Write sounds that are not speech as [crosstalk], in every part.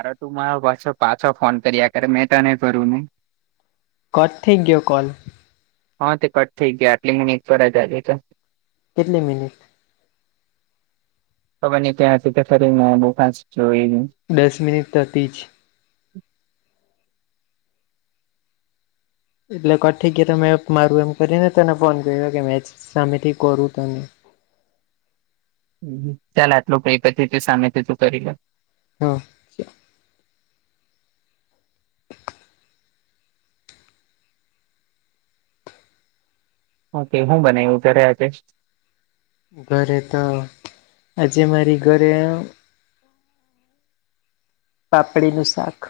અરે તું મારો પાછો પાછો ફોન કરીયા કરે મેં તો નઈ ફરું ને. કથેક ગયો કોલ. હા તે કટ થઈ ગયા આટલી મિનિટ પર જજે તો કેટલી મિનિટ ખબર નહી ત્યાં હતી ફરી બહુ ફાંચ એ દસ મિનિટ થથી જ એટલે ક ઠી છે ત મેં મારું એમ કરીને તને ફોન કર્યો કે મેચ સામેથી કરું તને ચાલ તો લોકો ક પ સામે તું કરી હા. ઓકે હું બનાવ્યું તને આજે ઘરે તો આજે મારી ઘરે પાપડીનું શાક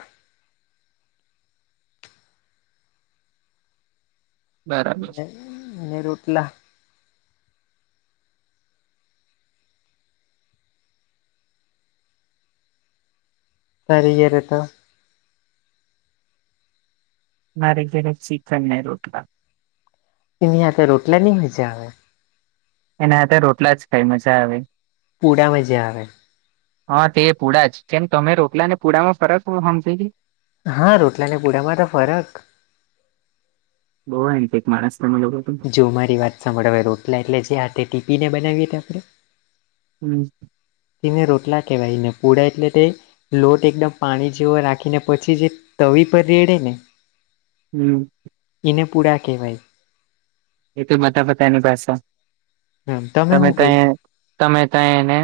બરાબર. અનેને રોટલા તારી ઘરે તો મારે ઘરે સીખણ રોટલા એની સાથે રોટલાની મજા આવે એના રોટલા જ કાઈ મજા આવે પૂડા મજાર આવે હા તે પુડા જ કેમ તમે રોકલા ને પુડામાં ફરક બહુ સાંભળેલી હા રોટલાને પુડામાં તો ફરક બહુ એક માણસમાં જો મારી વાત સાભળય રોટલા એટલે જે હાથે ટીપીને બનાવીએ તો આપણે હમ તેને રોટલા કહેવાયને પૂડા એટલે તે લોટ એકદમ પાણી જેવો રાખીને પછી જે તવી પર રેડે ને હમ. એને પૂડા કેહેવાય એટ બધા પતા એની પસા હમ તમે હું ત કે તમે તં એને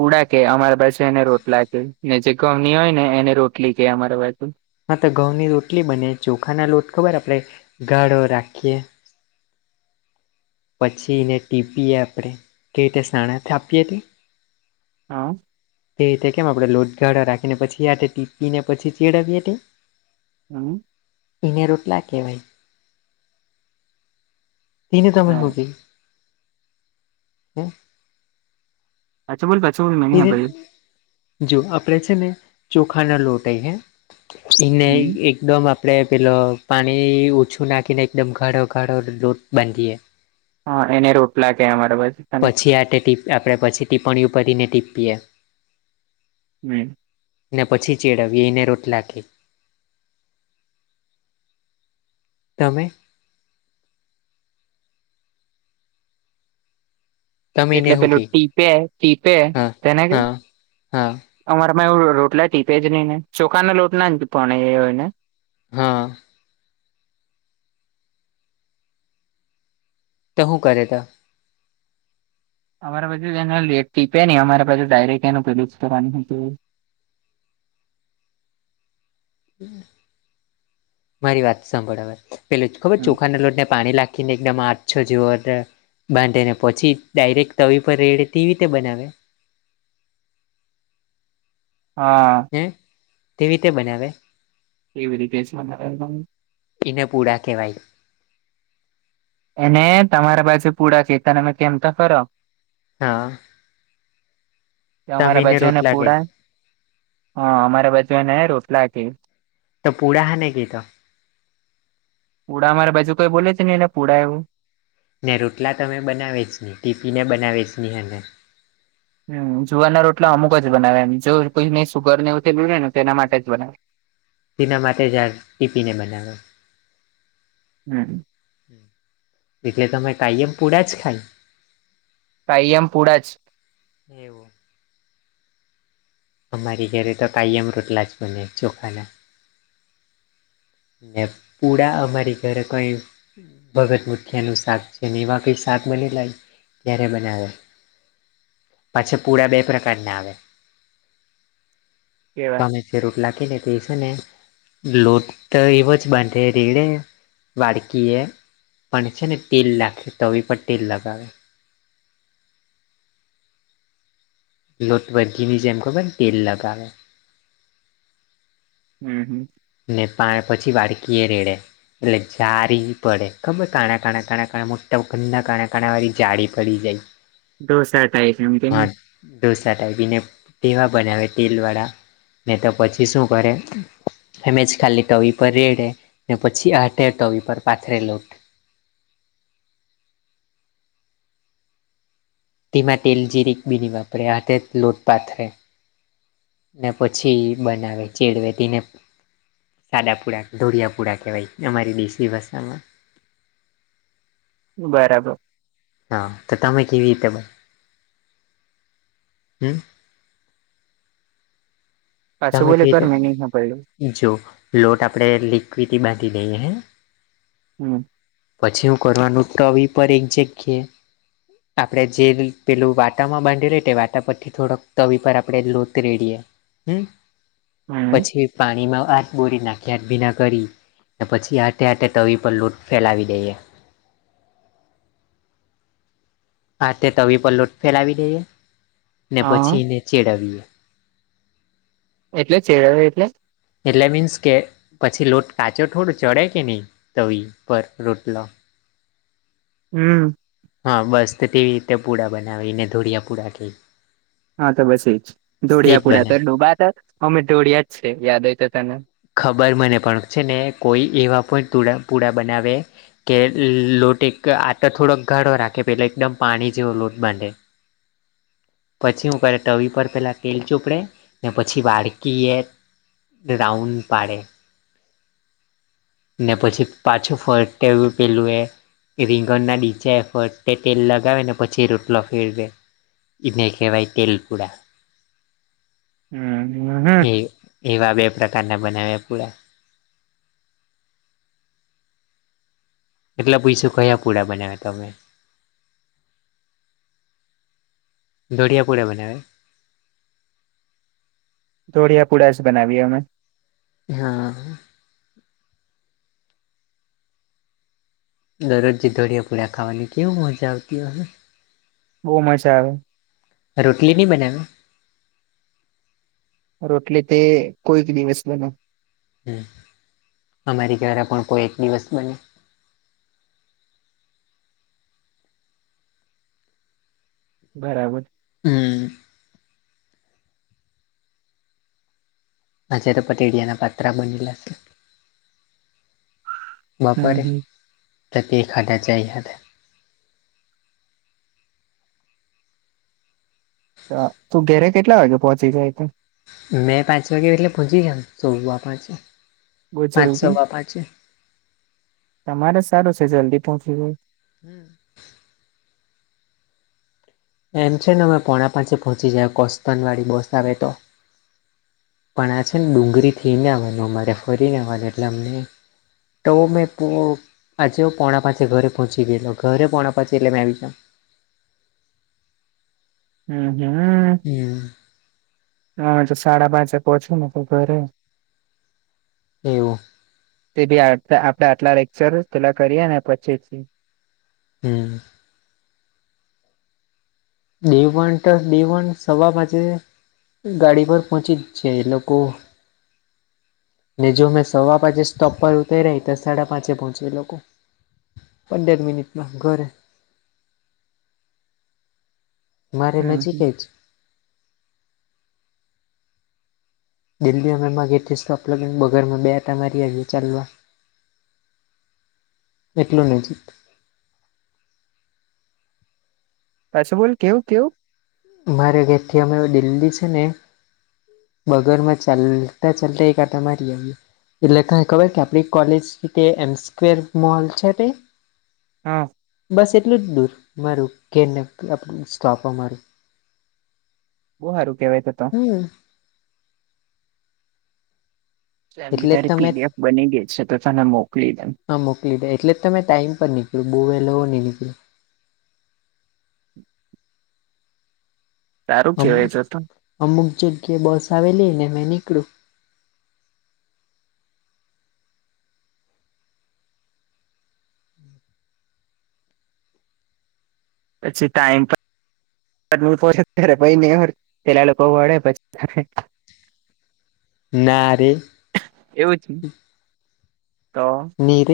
પુડા કે અમારા પાસે એને રોટલા કે ને જે ગમની હોય ને એને રોટલી કે અમારા બાજુ હા તે ઘઉં ની રોટલી બને ચોખા ના લોટ ખબર આપડે ગાઢો રાખીએ. પછી એને ટીપીએ આપણે કે તે સનાના થાપીએ તે હા. તે રીતે કેમ આપડે લોટગાળા રાખીને પછી ટીપીને પછી ચેડાવી હતી. હમ. એને રોટલા કહેવાય તેને તમે હો બરાબર ગઈ હું. સાચું બોલ પાછું હે મહીના તેને ભળે જો આપને છે ને ચોખા ના લ લોટહી હૈ એને એક હમ એકદમ આપડે પેલો પાણી ઓછું નાખીને એકદમ ઘાળો ઘાળો લોટ બાંધીએ. હા એને રોટલા કેેય અમારા બાછુ હને જે હાથે ટીપ આપણે પછી ટીપ્પણીયુ પરિને ટીપીએ. [inaudible] ને પછી ચેડવીએ એને રોટલા કે તમે તમે એને એટલે હું પેલું કે ટીપે ટીપે હા તેને કે હા હા અમારામાં એવું રોટલા ટીપે જ નહી ને ચોખા ના લોટ ના જ પણ એ હોય ને હા તો હું કરે તો અમારા બાજુ એને ટીપે ની અમારા બાજુ ડાયરેક્ટ એનું પેલું જ કરવાની હું કેય એને મારી વાત સાંભળ હવે પેલું ખબર ચોખાના લોટ ને પાણી લાખી ને એકદમ આછો જેવો બાંધે ને પછી ડાયરેક્ટ તવી પર રેડે તેવી રીતે બનાવે. હા હમ્મ તેવી રીતે બનાવે એવ રીતે [unintelligible] એને પૂડા કેવાય. એને તમારા બાજુ પુડા કેય તને મેં કેમ તો ખરો હા કે તમે અમારા બાજુ એને રોટલા કે પુડા હ અમારા બાજુ એને રોટલા કે તો પુડા હા ને કેય તો પુડા મારે બાજુ કોઈ બોલે છે નીને ને પુડા એવું ને રોટલા તમે બનાવે જ ની ટીપીને બનાવી જ ની હેને હમ્મ જુવાના રોટલા અમુક જ બનાવે એમ જો કોઈને સુગર ને એવું થેલું રેય ને તેના માટે જ બનાવે. તેના માટે જ આ ટીપીને બનાવે હમ્મ. એટલે તમે કાયમ પૂડા જ ખાઈ કાયમ પુડા જ. એવું અમારી ઘરે તો કાયમ રોટલા જ બને ચોખાના. ને પૂડા અમારી ઘરે કંઈ ભગત મુથીયાનું શાક છે ને એવા કંઈ શાક બનેલા હોય ત્યારે બનાવે. પાછા પૂડા બે પ્રકાર ના આવે. કેવા તમે જે રોટલા કેય ને તે છે ને લોટ તો એવો જ બાંધે રેડે વાડકી એ પણ છે ને તેલ લાખે તવી પર તેલ લગાવે. લોટ વરગીની જેમ ખબર તેલ લગાવે હમ્મ. ને પા પછી વાળકી એ રેડે એટલે જારી પડે ગમે કાના કાણા કાણા મોટા ધનના કાણા વાળી જાડી પડી જાય ઢોસા ટાઈપ એમ હા કેની ઢોસા ટાઈપીને તેવા બનાવે તેલ વાળા ને તો પછી શું કરે અમે જ ખાલી ટવી પર રેડે ને પછી આટે ટવી પર પાથરે લોટ તેમાં તેલ જીરીક બી ની વાપરે હાથે જ લોટ પાથરે ને પછી બનાવે ચેડવે તેને સાડાપુડા ધોળિયાપુડા કહેવાય અમારી દેશી ભાષામાં. બરાબર હા, તો તમે કેવી રીતે બન, હમ્મ પાછું તમે બોલે કે એક વાર રીતે મે નહી હાંભડયું. જો લોટ આપણે લિક્વિટી બાંધી દઈએ હે. હમ્મ પછી શું કરવાનું? તવી પર એક જગ્યા. આપણે જેવી પેલું વાટામાં બાંધે રેટે, તે વાટા પરથી થોડક તવી પર આપણે લોત રેડીએ. હમ્મ, હમ પછી પાણીમાં હાથ બોરી નાખીએ હાથ ભીના કરી. ને પછી આટે આટે તવી પર લોટ ફેલાવી દઈએ. આતે તવી પર લોટ ફેલાવી દઈએ, ને હા પછી એને ચેડાવીએ. એટલે ચેડવીએ એટલે? એટલે મીન્સકે, પછી લોટ કાચો થોડો, ચડે કે નહીં તવી પર રોટલો. હમ્મ હા બસ તો તેવી રીતે પૂડા બનાવીને એને ધોડિયા પૂડા કે. હાતો બસ એજ, એ જ દોડિયા પુડા બને તર ડોબાત અમે દોડિયા જ છે, યાદ હોય તો તને. ખબર મને, પણ છે ને કોઈ એવા પણ તુડા પુડા બનાવે કે લોટ એક આંટો થોડોક ધારો રાખે પહેલાં એકદમ પાણી જેવો લોટ બાંધે. [inaudible] પછી હું કરે, તવી પર પેલાં તેલ ચોપડે, ને પછી વાળકીએ રાઉન્ડ પાડે. ને પછી પાછું ફરટેવ પેલુંએ રીંગણના ડીચા એ ફરટે તેલ લગાવે, ને પછી રોટલો ફેરવેે. એને કેહેવાય તેલપુડા. [inaudible] હમ હમ એ, એવા બે પ્રકારના બનાવ્યા પુળા. એટલા પૂયછું, કયા પૂડા બનાવ્યા તમે? ધોડિયા પૂડા બનાવે. દોઢિયા પૂડાજ બનાવીએં અમે. હામ્મ દરરોજે દોળિયા પૂળા ખાવાની કેવું મજા આવતી ઓહે. બહુ મજા આવે. રોટલી બી બનાવે? રોટલે તે કોઈ બી દિવસ બને. હમ્મ, અમારી ઘરે પણ કોઈ એક દિવસ બને. બરાબર. હમ્મ આજે તો પતળિયાના પાત્રા બન ગયા છે. હમ બપોરે, હમ તો તે ખાધા ચાય હાથે. તો, તું ઘેરે કેટલા વાગે પહોંચી જાય તે? મેં પાંચ વાગ્યા એટલે પહોંચી જાવ, સવા પાંચે. બહુ પાંચ જલ્દી, સવા પાંચે તમારે સારું છે જલ્દી પહોંચી જાય. હમ્મ એમ છે ને, અમે પોણા પાચે પહોંચી જાય, કોસ્તન વાડી બસ આવે તો. પણ આ છે ને ડુંગરી થીઈને આવવાનું, અમારે ફરીને આવાનું, એટલે અમને તો મેં પો આજે હો પોણા પાંચે ઘરે પહોંચી ગયેલો, ઘરે પોણાં પાંચે એટલે મેં આવી જાવ. હમ્મ હમ્મ હમ્મ આ તો સાડા પાંચે પહોંચે મે તો ઘરે. એવું. તે બી આટકા આપડે આટલા લેક્ચર પેલા કરીએ ને પછી થી. હમ્મ ડી વન ટ ડી વન સવા પાચે ગાડી પર પહોંચી છે એ લોકો ને જો અમે સવા પાંચે સ્ટોપ પર ઉતરી રહી તો સાડા પાંચે પહોંચી એ લોકો પંદર મિનિટમાં ઘરે મારે હમ નજીક હમ જ ડેલી અમે અમારા ઘરેથી સ્ટોપ લગીન બગરમાં બે આટા મારી આવી ચાલવા એટલું નજીક પાછું બોલ કેવું કેવું મારે ઘેરથી અમે દિલ્હી છે ને બગર માં ચાલતા ચાલતા એક આટો મારી આવીએ એટલે કઈ ખબર કે આપડી કોલેજ થીતે એમ સ્ક્વેર મોલ છે તે હા બસ એટલું જ દૂર મારું ઘેર ને સ્ટોપ અમારું બહુ હારુ કેહવાય તો તો હમ એમ તો એટલે જ તારી તમે પીડીએફ બની ગઈ છે તો તને મોકલી દેમ હા મોકલી દે એટલે જ તમે ટાઈમ પર નિકળું બહુ વહેલો હવ ની નીકળું સારું અમ કેવાય તો તો અમુક જગ્યાએ બસ આવેલી ને મેં નીકળું પછી ટાઈમ પણ એટલે હું કોછ અત્યારે ભઈ ને આવ્યા પેલા લોકો વડે પછી [inaudible] ના રે એવું છ તો ની ર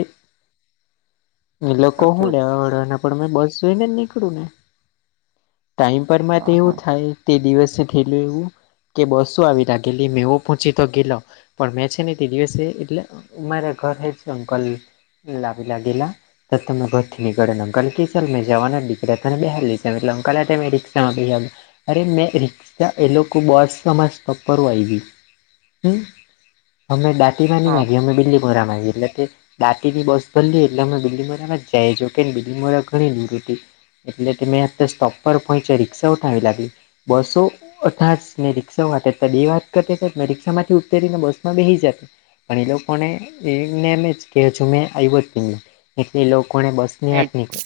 એ તો લોકો કેવું હું લેવા વડવા ના પણ મેં બસ જોઈને જ નીકળું ને ટાઈમ પર માં તો હા હા એવું થાય તે દિવસ થયલું એવું કે બસો આવી લાગેલી મેવો પહોચી તો ગેલો પણ મેં છે ને તે દિવસે એટલે મારા ઘર એક અંકલ લાવી લાગેલા તો તમે ભરથી નીકળેલો ઘર થી સર મેં જવાના દીકરા તને બહાર લઈ જ એટલે ભલા તમે રિક્ષા માં ગઈ આવી અરે મેં રિક્ષા એ લોકો બસ સમા સ્ટોપ પર આવી હમ અમે ડાંટી માં ની હા આવીએ અમે બીલીમોરામાં આવીયે એટલે જે દાટીની બસ ભરલી એટલે અમે બીલીમરામાં જાય છ કે બીલીમરા ઘણી દૂર હતી એટલે કે મેં અત્યારે સ્ટોપ પર પહોંચ્યો રિક્ષાઓ સારી લાગી બસો બસ આજ મેં રિક્ષા માટે બે વાત કરતી મેં રિક્ષા માંથી ઉતરી ને બસ માં બેહી જાત પણ એ લોકોને એ જ્ઞાન અજ કે જો મેં આયવો જ નઈ એટલે એ લોકોને બસ ની આત એ ની કે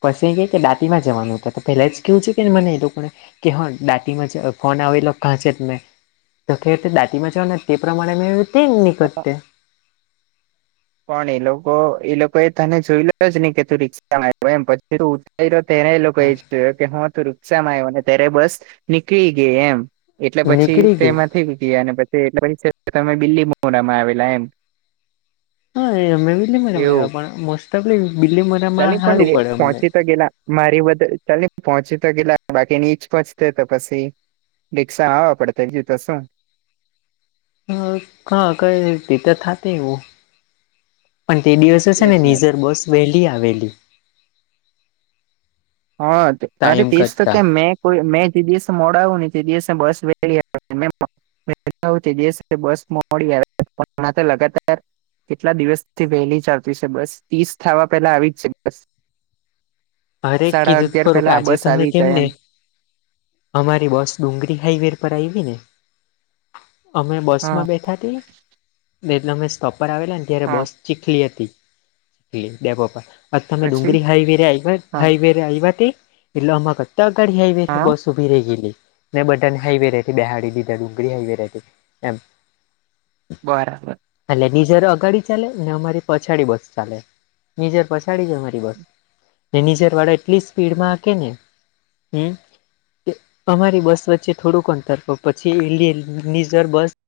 પછી એમ કે દાચ માં જવાનું છે તો પહેલા જ કેવું છે કેને મને એ લોકોને કે ડાંટી માં જ ફોન આવેલો કાં છે તમે તો ખેર તે ડાટીમાં જવાન તે પ્રમાણે મે એવી રીતે નીકળતે પણ એ લોકો એ લોકો એ તને જોઈલોજ નઈ કે તું રિક્ષામ આવ્યો એમ પ કે તું ઊતયરો ત્યારે એ લોકો એ હા જોયો કે હા તું રીક રીક્ષા માં આયવો હે ત્યારે બસ નીકળી ગઈ એમ એટલે પછી નીકળી ગઈ તેમાં થઇ ગયા અને પછી એટલે પ તમે બીલીમોરી આવેલા એમ હા એ અમે બીલીમોરા માં એવું આવ્યા પણ બીલીમ ચાલી પણ એ પહોચી તો ઘેલા મારી બધ ચલની પહોંચી તો ગેલા બાકી નીચ પહોંચતે તો પછી રિક્ષા આવા પડતે તેથી તો શું હ ક કઈ નઈ ઈ તો થાત એવું પણ તે દિવસે છે ને નીઝર બસ વહેલી આવેલી. હા અરે ટાઈમ એઝ તો કરતા કેઉ મેં કો મેં તે દિવસે મોડો આવુંને તે દિવસે બસ વેલી આવી મેં પણ મેં વહેલો આવું તે દીવસે બસ મોડી આવે માર તો લગાતાર કેટલા દિવસથી વહેલી ચાલતી છે બસ તીસ થાવા પેલા આવી જ છે બસ. અરે સાડા કીધુંત અગિયાર ખરું પેલા આ આજે બસ તને આવી કેમ જાય ને? એમ અમારી બસ ડુંગરી હાઈવે પર આયવી ને અમે હા બસમાં બેઠાથી બે એટલે અમે સ્તોપ આવેલા ને ત્યારે હા બસ ચીખલી હતી ચીખલી ડેપો પર અન તમે પછી ડુંગરી હાઈવે રે આયવા હા હાઈવે આઈવા તે એટલે અમ કતાર હાઇવે થી હા બસ ઊભી રે ગઈ લી. ને બધાને હાઈવે રેતે બેહાડી દીધા ડુંગળી હાઈવે રેતી એમ. બરાબર એટલે નીજર અગાડી ચાલે અમારી પછાડી બસ ચાલે નીજર પછાડી જ અમારી બસ. નો નીજર વાળા એટલી સ્પીડમાં હાંકે ને હમ, કે અમારી બસ વચ્ચે થોડુંક અંતર હો પછી ઇલીયન નીઝર બસ.